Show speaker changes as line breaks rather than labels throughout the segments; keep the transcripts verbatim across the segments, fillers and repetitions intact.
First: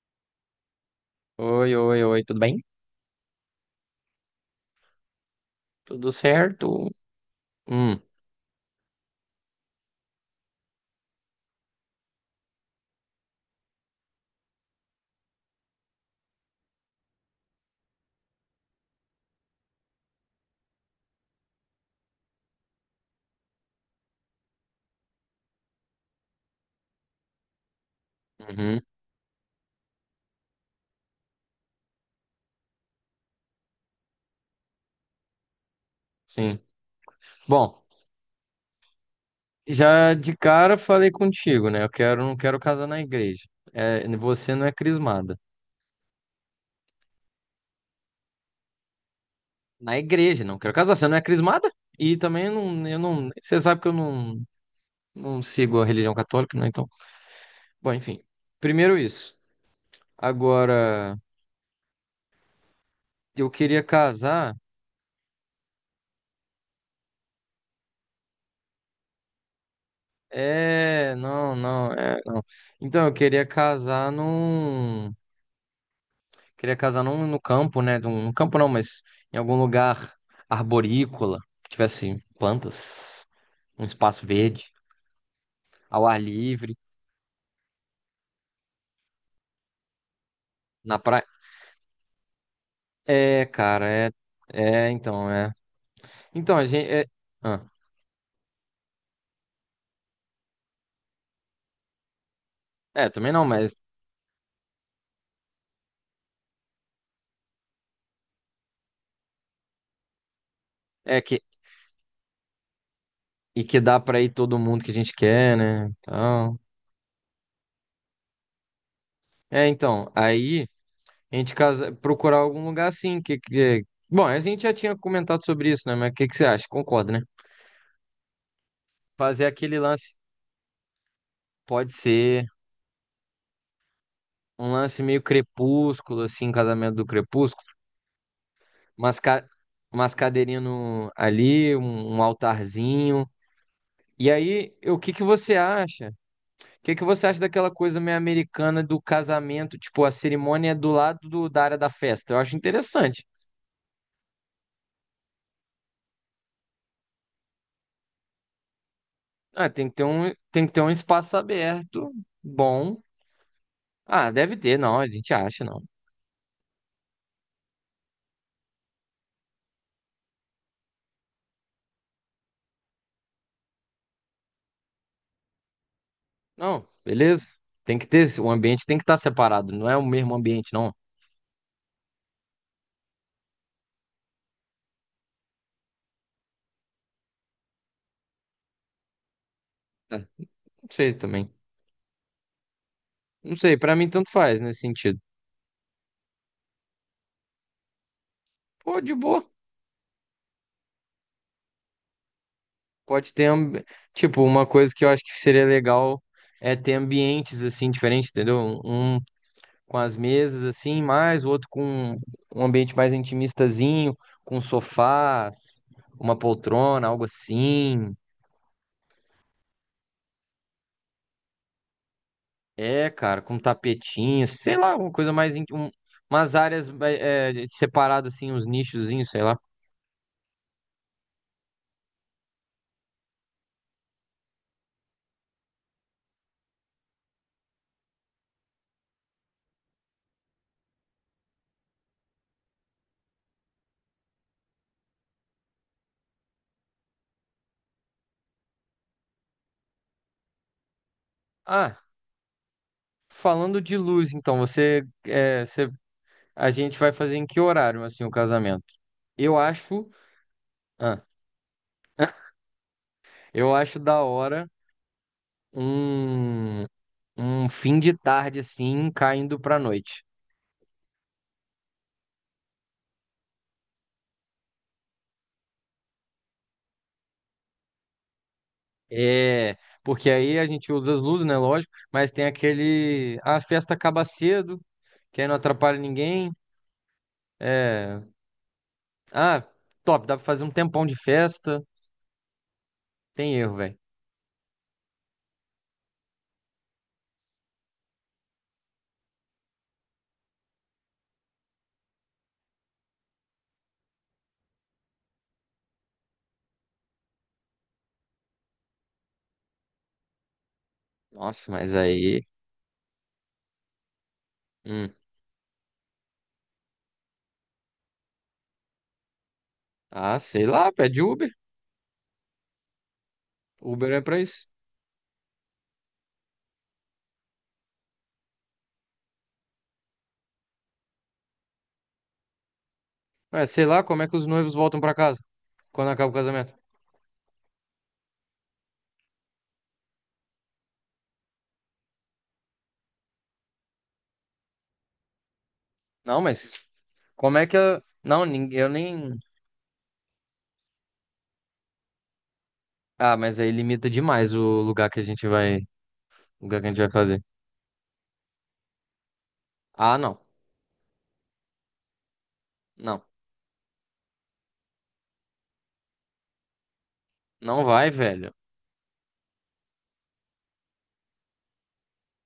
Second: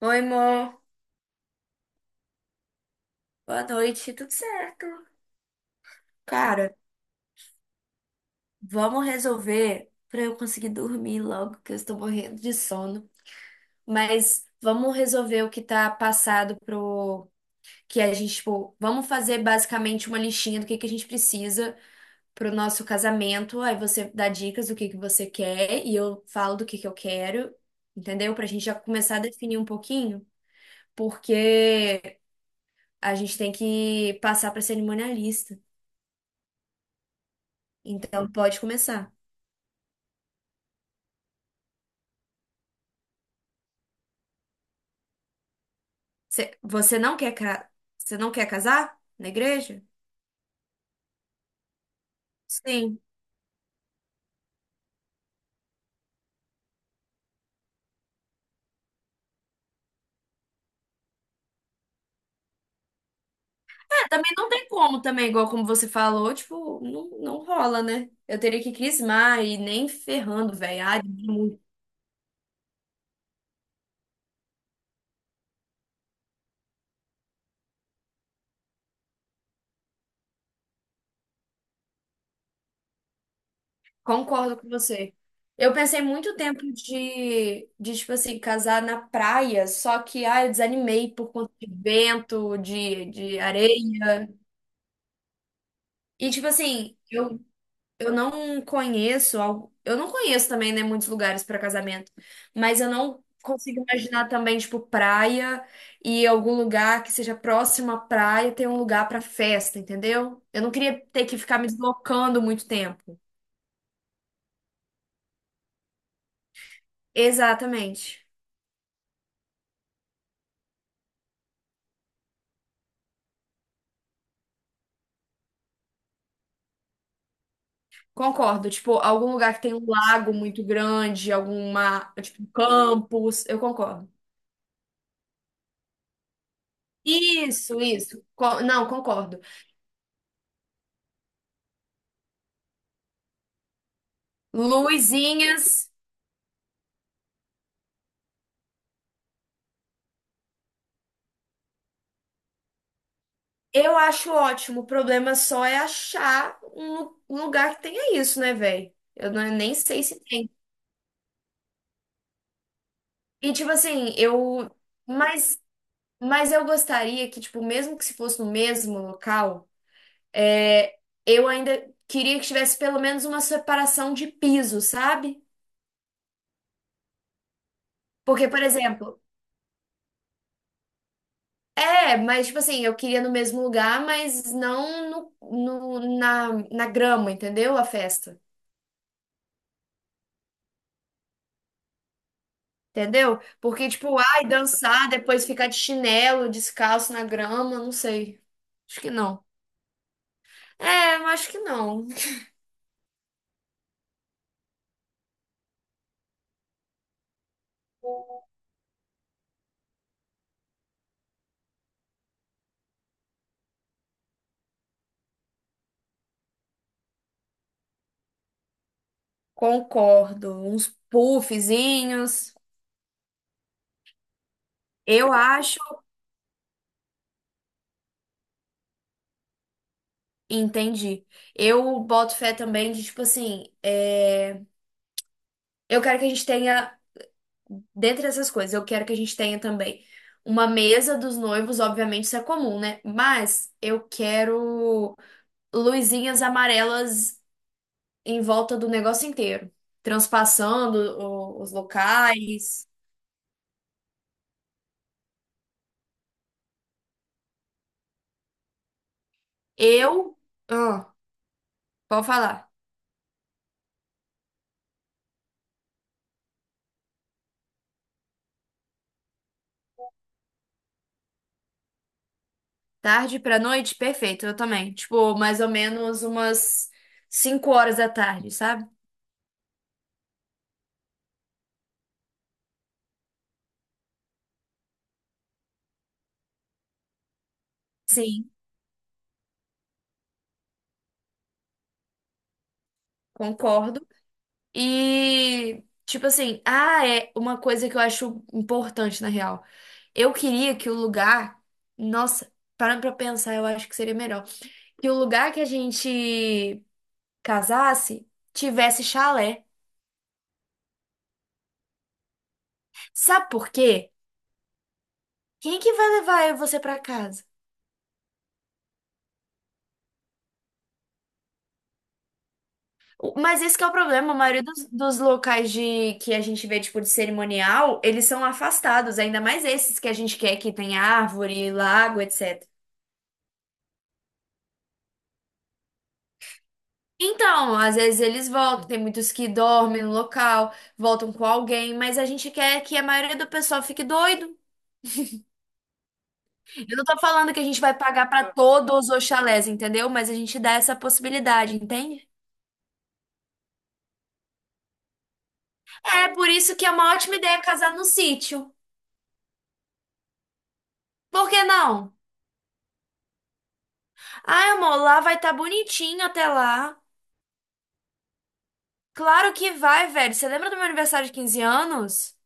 Oi, amor.
Oi, oi, oi, tudo bem?
Boa noite. Tudo certo?
Tudo
Cara,
certo? Hum,
vamos resolver pra eu conseguir dormir logo, que eu estou morrendo de sono. Mas vamos resolver o que tá passado pro que a gente, tipo, vamos fazer basicamente uma listinha do que que a gente precisa pro nosso casamento. Aí você dá dicas do que que você quer e eu falo do que que eu quero, entendeu? Pra gente já
uhum,
começar a definir um pouquinho, porque a gente tem que passar pra cerimonialista.
sim. Bom,
Então pode começar.
já de cara falei contigo, né? Eu quero, não quero casar na igreja. É, você não é crismada.
Cê- Você não quer, ca- você não quer casar na igreja?
Na igreja, não quero casar. Você não é crismada? E também não, eu
Sim.
não. Você sabe que eu não, não sigo a religião católica, né? Então, bom, enfim. Primeiro isso. Agora, eu queria
É, também não
casar.
tem como, também, igual como você falou, tipo, não, não rola, né? Eu teria que crismar e nem ferrando, velho. Ai,
É, não,
muito.
não, é, não. Então, eu queria casar num. Queria casar num, no campo, né? Num, no campo não, mas em algum lugar arborícola, que tivesse plantas, um espaço
Concordo
verde,
com você. Eu pensei
ao ar
muito tempo
livre,
de, de, tipo assim, casar na praia, só que, ai, eu
na
desanimei
praia.
por conta de vento, de, de
É, cara,
areia.
é. É, então, é.
E, tipo
Então, a gente.
assim,
É,
eu
ah,
Eu não conheço, algo- eu não conheço também, né, muitos lugares para casamento, mas eu
é,
não
também não, mas.
consigo imaginar também, tipo, praia e algum lugar que seja próximo à praia ter um lugar para festa, entendeu? Eu não queria
É
ter que
que.
ficar me deslocando muito tempo.
E que dá pra ir todo mundo que a gente quer, né? Então.
Exatamente.
É, então. Aí, a gente casa, procurar algum lugar assim. Que, que... Bom, a gente já tinha comentado sobre isso, né? Mas o que, que você acha? Concorda, né?
Concordo, tipo, algum
Fazer
lugar que tem
aquele
um
lance.
lago muito grande,
Pode
alguma, tipo,
ser.
um campus, eu concordo.
Um lance meio crepúsculo, assim, casamento do crepúsculo.
Isso, isso. Co- não,
Umas,
concordo.
ca... umas cadeirinhas no... ali, um, um altarzinho. E aí, o que que você
Luzinhas.
acha? O que que você acha daquela coisa meio americana do casamento? Tipo, a cerimônia é do lado do- da área da festa. Eu acho interessante.
Eu acho ótimo. O problema só é achar um lu- um lugar que tenha isso, né, velho? Eu não-
Ah,
Nem
tem que
sei
ter
se
um,
tem.
tem que ter um espaço aberto, bom.
E tipo assim,
Ah, deve
eu.
ter, não, a gente acha,
Mas,
não.
mas eu gostaria que, tipo, mesmo que se fosse no mesmo local, é, eu ainda queria que tivesse pelo menos uma separação de piso, sabe?
Não, beleza. Tem que ter,
Porque,
o
por
ambiente tem que estar
exemplo,
separado, não é o mesmo ambiente, não.
é, mas tipo assim, eu queria no mesmo lugar, mas não no, no- na, na grama, entendeu? A festa.
É, não sei também.
Entendeu?
Não sei,
Porque,
pra mim
tipo,
tanto
ai,
faz nesse
dançar,
sentido.
depois ficar de chinelo, descalço na grama, não sei. Acho
Pô,
que
de
não.
boa.
É, eu acho que não.
Pode ter, ambi- tipo, uma coisa que eu acho que seria legal é ter ambientes assim diferentes, entendeu? Um com as mesas assim, mais o outro com um ambiente mais intimistazinho, com sofás, uma poltrona, algo assim.
Concordo. Uns puffzinhos.
É, cara, com tapetinho, sei lá, uma coisa
Eu
mais in-
acho.
um- umas áreas é, separadas assim, uns nichozinhos, sei lá.
Entendi. Eu boto fé também de, tipo assim, é, eu quero que a gente tenha, dentre essas coisas, eu quero que a gente tenha também uma mesa dos noivos, obviamente isso é comum, né? Mas eu quero luzinhas amarelas em volta do negócio inteiro, transpassando o- os
Ah,
locais.
falando de luz, então, você é você a gente vai fazer em que horário, assim, o casamento? Eu acho.
Eu. ah,
ah,
Pode falar.
eu acho da hora um, um fim de tarde, assim, caindo pra noite.
Tarde pra noite, perfeito, eu também. Tipo, mais ou menos umas cinco horas da tarde, sabe?
É, porque aí a gente usa as luzes, né? Lógico, mas tem aquele. Ah, a festa acaba cedo, que aí não atrapalha ninguém. É.
Sim,
Ah, top, dá pra fazer um tempão de festa. Tem erro, velho.
concordo. E tipo assim, ah, é uma coisa que eu acho importante na real. Eu queria que o lugar, nossa, parando pra pensar, eu acho que seria melhor que o lugar que a gente casasse tivesse chalé.
Nossa, mas aí.
Sabe por quê?
Hum.
Quem que vai levar você pra casa?
Ah, sei lá, pede Uber.
O- Mas esse que é o
Uber é
problema, a
pra
maioria
isso.
dos, dos locais de que a gente vê, tipo, de cerimonial, eles são afastados, ainda mais esses que a gente quer que tem árvore, lago, et cetera.
É, sei lá, como é que os noivos voltam pra casa quando acaba o casamento?
Então, às vezes eles voltam, tem muitos que dormem no local, voltam com alguém, mas a gente quer que a maioria do pessoal fique doido.
Não, mas
Eu não tô falando
como
que a
é que
gente vai
eu...
pagar pra
Não, nin- eu
todos os
nem...
chalés, entendeu? Mas a gente dá essa possibilidade, entende?
Ah, mas aí limita demais o lugar que a gente vai,
É por
o
isso
lugar
que
que a
é
gente vai
uma ótima
fazer.
ideia casar no sítio.
Ah, não.
Por que não?
Não.
Ai, amor, lá vai estar bonitinho até lá.
Não vai, velho.
Claro que vai, velho. Você lembra do meu aniversário de quinze anos?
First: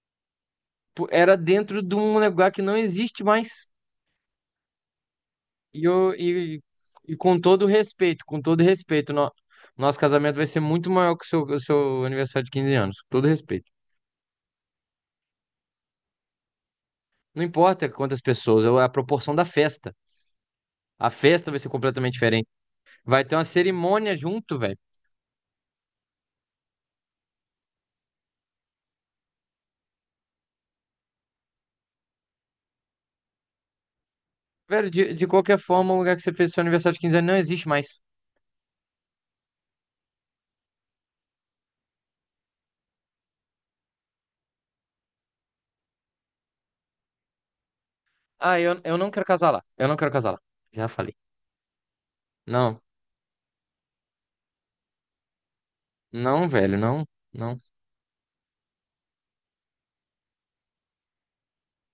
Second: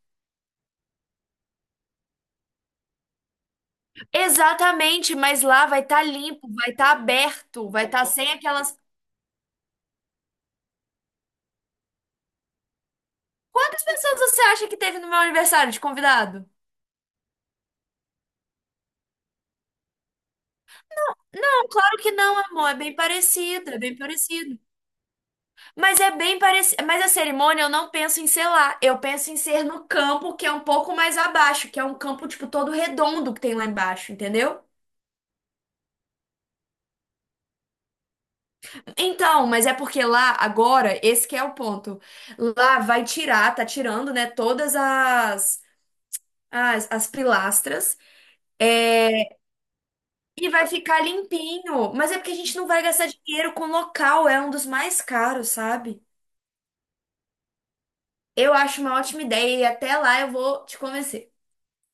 Pô, era dentro de um lugar que não existe mais.
Exatamente, mas lá vai
E,
estar
eu,
limpo,
e,
vai estar
e com todo
aberto, vai estar
respeito,
sem
com todo
aquelas.
respeito, no- nosso casamento vai ser muito maior que o seu, o seu aniversário de quinze anos. Com todo respeito.
Quantas pessoas você acha que teve no meu aniversário de convidado?
Não importa quantas pessoas, é a proporção da festa. A festa vai ser
Não, claro que
completamente
não,
diferente.
amor. É bem
Vai ter uma
parecido, é bem
cerimônia
parecido.
junto, velho.
Mas é bem parecido. Mas a cerimônia eu não penso em ser lá. Eu penso em ser no campo que é um pouco mais abaixo, que é um campo, tipo, todo redondo que tem lá embaixo, entendeu?
Velho, de, de qualquer forma, o lugar que você fez seu aniversário de quinze anos não existe mais.
Então, mas é porque lá, agora, esse que é o ponto. Lá vai tirar, tá tirando, né, todas as, as, as pilastras.
Ah, eu, eu não quero
é,
casar lá. Eu não quero casar lá.
e vai
Já
ficar
falei.
limpinho. Mas é porque a gente não
Não,
vai gastar dinheiro com local, é um dos mais caros, sabe?
não, velho, não, não.
Eu acho uma ótima ideia e até lá eu vou te convencer.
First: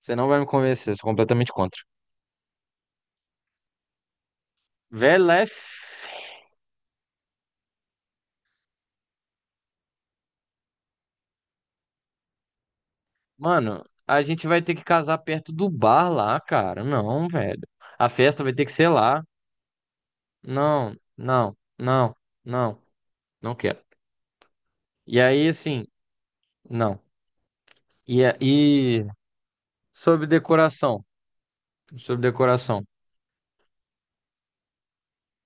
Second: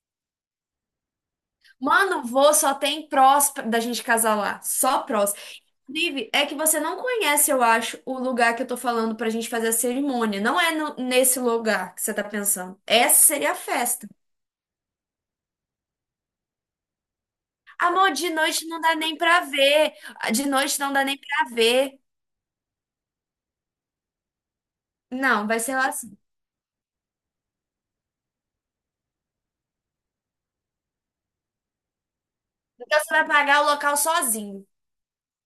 Você não vai me convencer, eu sou completamente contra.
Mano, vou só tem prós da gente casar lá. Só
Velho,
prós.
lá é. F-
Inclusive, é que você não conhece, eu acho, o lugar que eu tô falando pra gente fazer a cerimônia. Não é no- nesse lugar que você tá pensando. Essa seria a
Mano,
festa.
a gente vai ter que casar perto do bar lá, cara. Não, velho. A
Amor, de
festa vai ter
noite
que
não
ser
dá nem
lá.
pra ver. De noite não
Não,
dá nem pra
não,
ver.
não, não, não quero. E aí,
Não, vai ser
assim,
lá assim.
não. E, a- e sobre decoração. Sobre decoração.
Então você vai pagar o local sozinho.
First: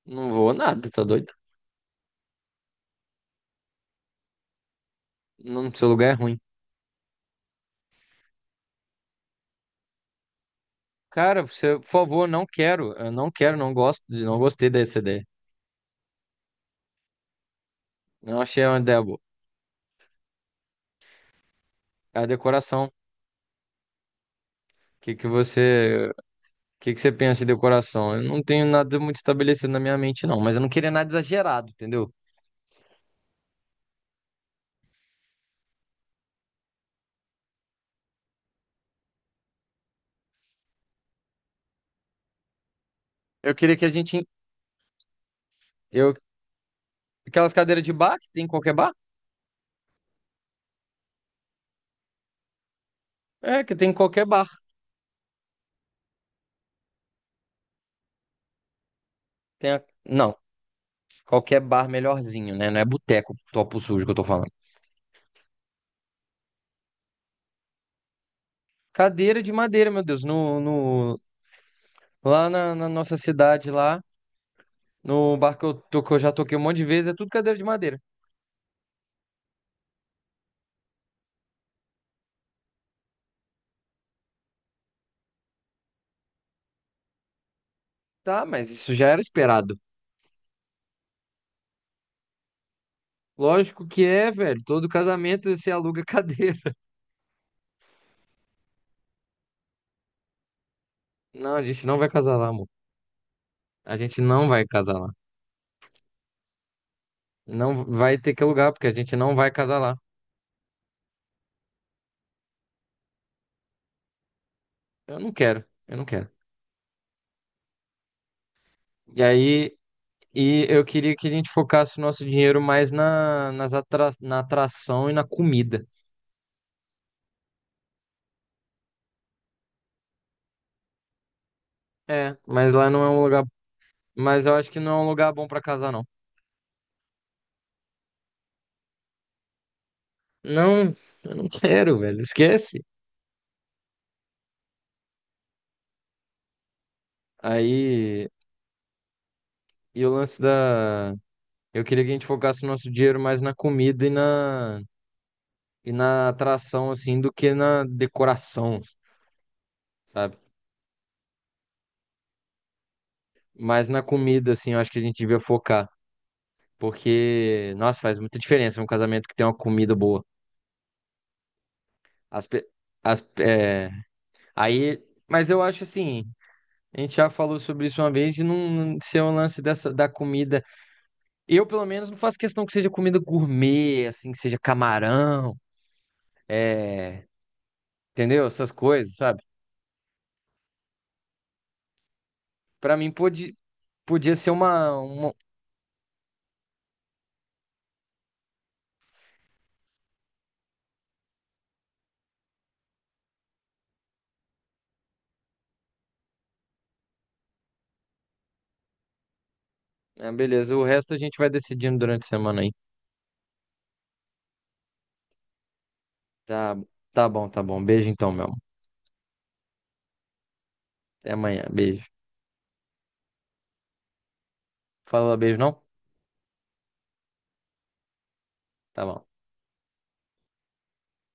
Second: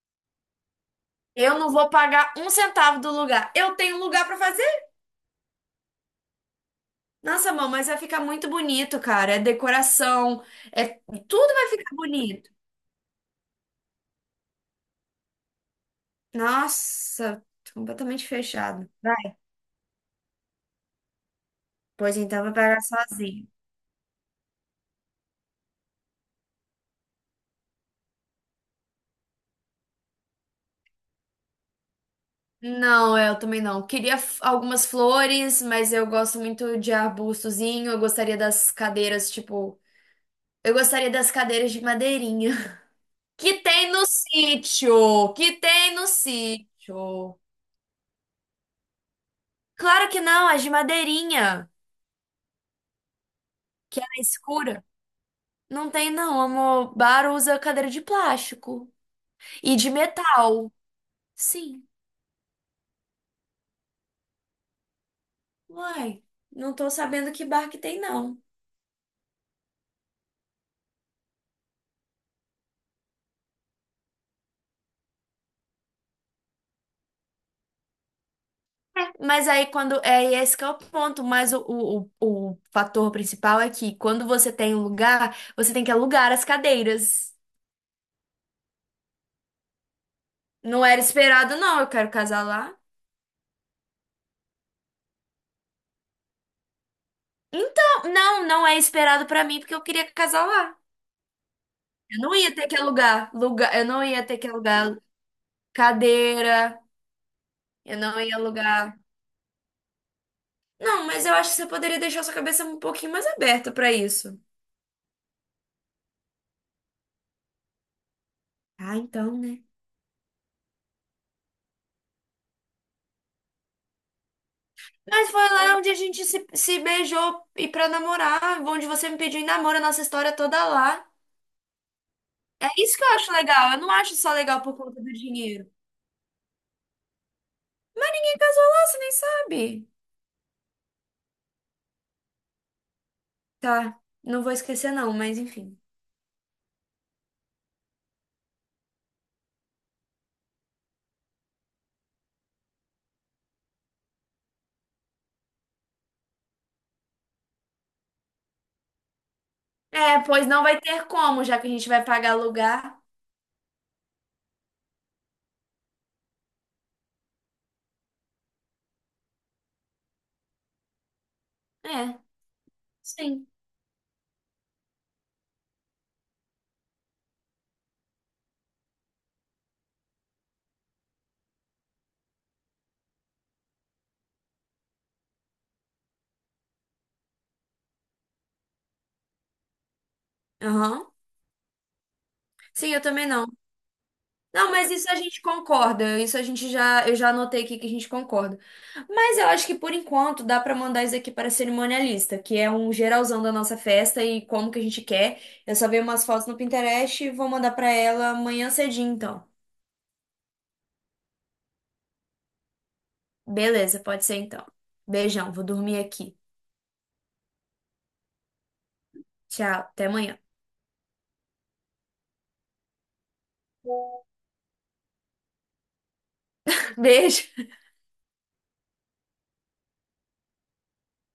Não vou nada, tá doido?
Eu não vou pagar um centavo do lugar. Eu tenho lugar pra fazer.
Não, seu lugar é ruim.
Nossa, amor, mas vai ficar muito bonito, cara. É decoração, é
Cara,
tudo vai
você, por
ficar
favor, não
bonito.
quero. Eu não quero, não gosto, de- não gostei dessa ideia.
Nossa, tô completamente
Não achei uma
fechado.
ideia boa.
Vai, pois
A
então vai pagar
decoração. O
sozinho.
que que você, o que que você pensa em decoração? Eu não tenho nada muito estabelecido na minha mente, não. Mas eu não queria nada exagerado, entendeu?
Não, é, eu também não. Queria f- algumas flores, mas eu gosto muito de arbustozinho. Eu gostaria das cadeiras, tipo. Eu gostaria das cadeiras de madeirinha.
Eu
Que
queria que a
tem no
gente,
sítio! Que tem no
eu,
sítio!
aquelas cadeiras de bar que tem em qualquer bar?
Claro que não, as de madeirinha,
É, que tem em
que era
qualquer bar.
escura. Não tem, não, amor. Bar usa cadeira de plástico
Tem
e
a-
de
não,
metal.
qualquer
Sim.
bar melhorzinho, né? Não é boteco, topo sujo que eu tô falando.
Uai, não tô sabendo que bar que tem, não.
Cadeira de madeira, meu Deus, no, no, lá na na nossa cidade lá. No bar que eu, to- que eu já toquei um monte de vezes, é tudo cadeira de madeira.
É, mas aí quando. É e é esse que é o ponto. Mas o, o, o, o fator principal é que quando você tem um lugar, você tem que alugar as cadeiras.
Tá, mas isso já era esperado.
Não era esperado, não. Eu quero casar lá.
Lógico que é, velho. Todo casamento você aluga cadeira.
Então, não, não é esperado pra mim, porque eu queria casar lá.
Não, a gente não vai
Eu não
casar lá,
ia
amor.
ter que alugar lugar. Eu
A
não
gente
ia ter
não
que
vai casar
alugar
lá.
cadeira.
Não
Eu
vai
não
ter
ia
que alugar, porque a
alugar.
gente não vai casar lá.
Não, mas eu acho que você poderia deixar sua cabeça um pouquinho mais aberta pra isso.
Eu não quero, eu não quero.
Ah,
E
então, né?
aí, e eu queria que a gente focasse o nosso dinheiro mais na, nas atra, na atração e na
Mas foi lá
comida.
onde a gente se, se beijou e pra namorar, onde você me pediu em namoro a nossa história toda lá.
É,
É
mas lá
isso
não
que
é
eu
um
acho
lugar.
legal. Eu não acho só
Mas eu
legal
acho
por
que não
conta
é um
do
lugar bom pra
dinheiro.
casar, não.
Quem casou lá, você nem sabe.
Não, eu não quero, velho. Esquece.
Tá, não vou esquecer não, mas enfim.
Aí. E o lance da. Eu queria que a gente focasse o nosso dinheiro mais na comida e na, e na atração, assim, do que na decoração,
É,
sabe?
pois não vai ter como, já que a gente vai pagar lugar.
Mas na comida, assim, eu acho que a gente devia focar. Porque, nossa, faz muita diferença um casamento que tem uma comida boa.
É,
As, pe- as,
sim.
é, aí, mas eu acho assim, a gente já falou sobre isso uma vez, de não não ser um lance dessa, da comida. Eu, pelo menos, não faço questão que seja comida gourmet, assim, que seja camarão, é, entendeu? Essas coisas, sabe?
Aham. Sim,
Pra
eu
mim,
também não.
pode, podia ser
Não, mas
uma,
isso a
uma.
gente concorda. Isso a gente já, eu já anotei aqui que a gente concorda. Mas eu acho que por enquanto dá pra mandar isso aqui para a cerimonialista, que é um geralzão da nossa festa e como que a gente quer. Eu só vi umas fotos no Pinterest e vou mandar pra ela amanhã cedinho, então.
Ah, beleza, o resto a gente vai decidindo durante a semana aí.
Beleza, pode ser então. Beijão, vou dormir aqui.
Tá, tá bom, tá bom. Beijo então, meu amor.
Tchau, até amanhã.
Até amanhã. Beijo. Fala beijo, não?
Beijo.
Tá bom.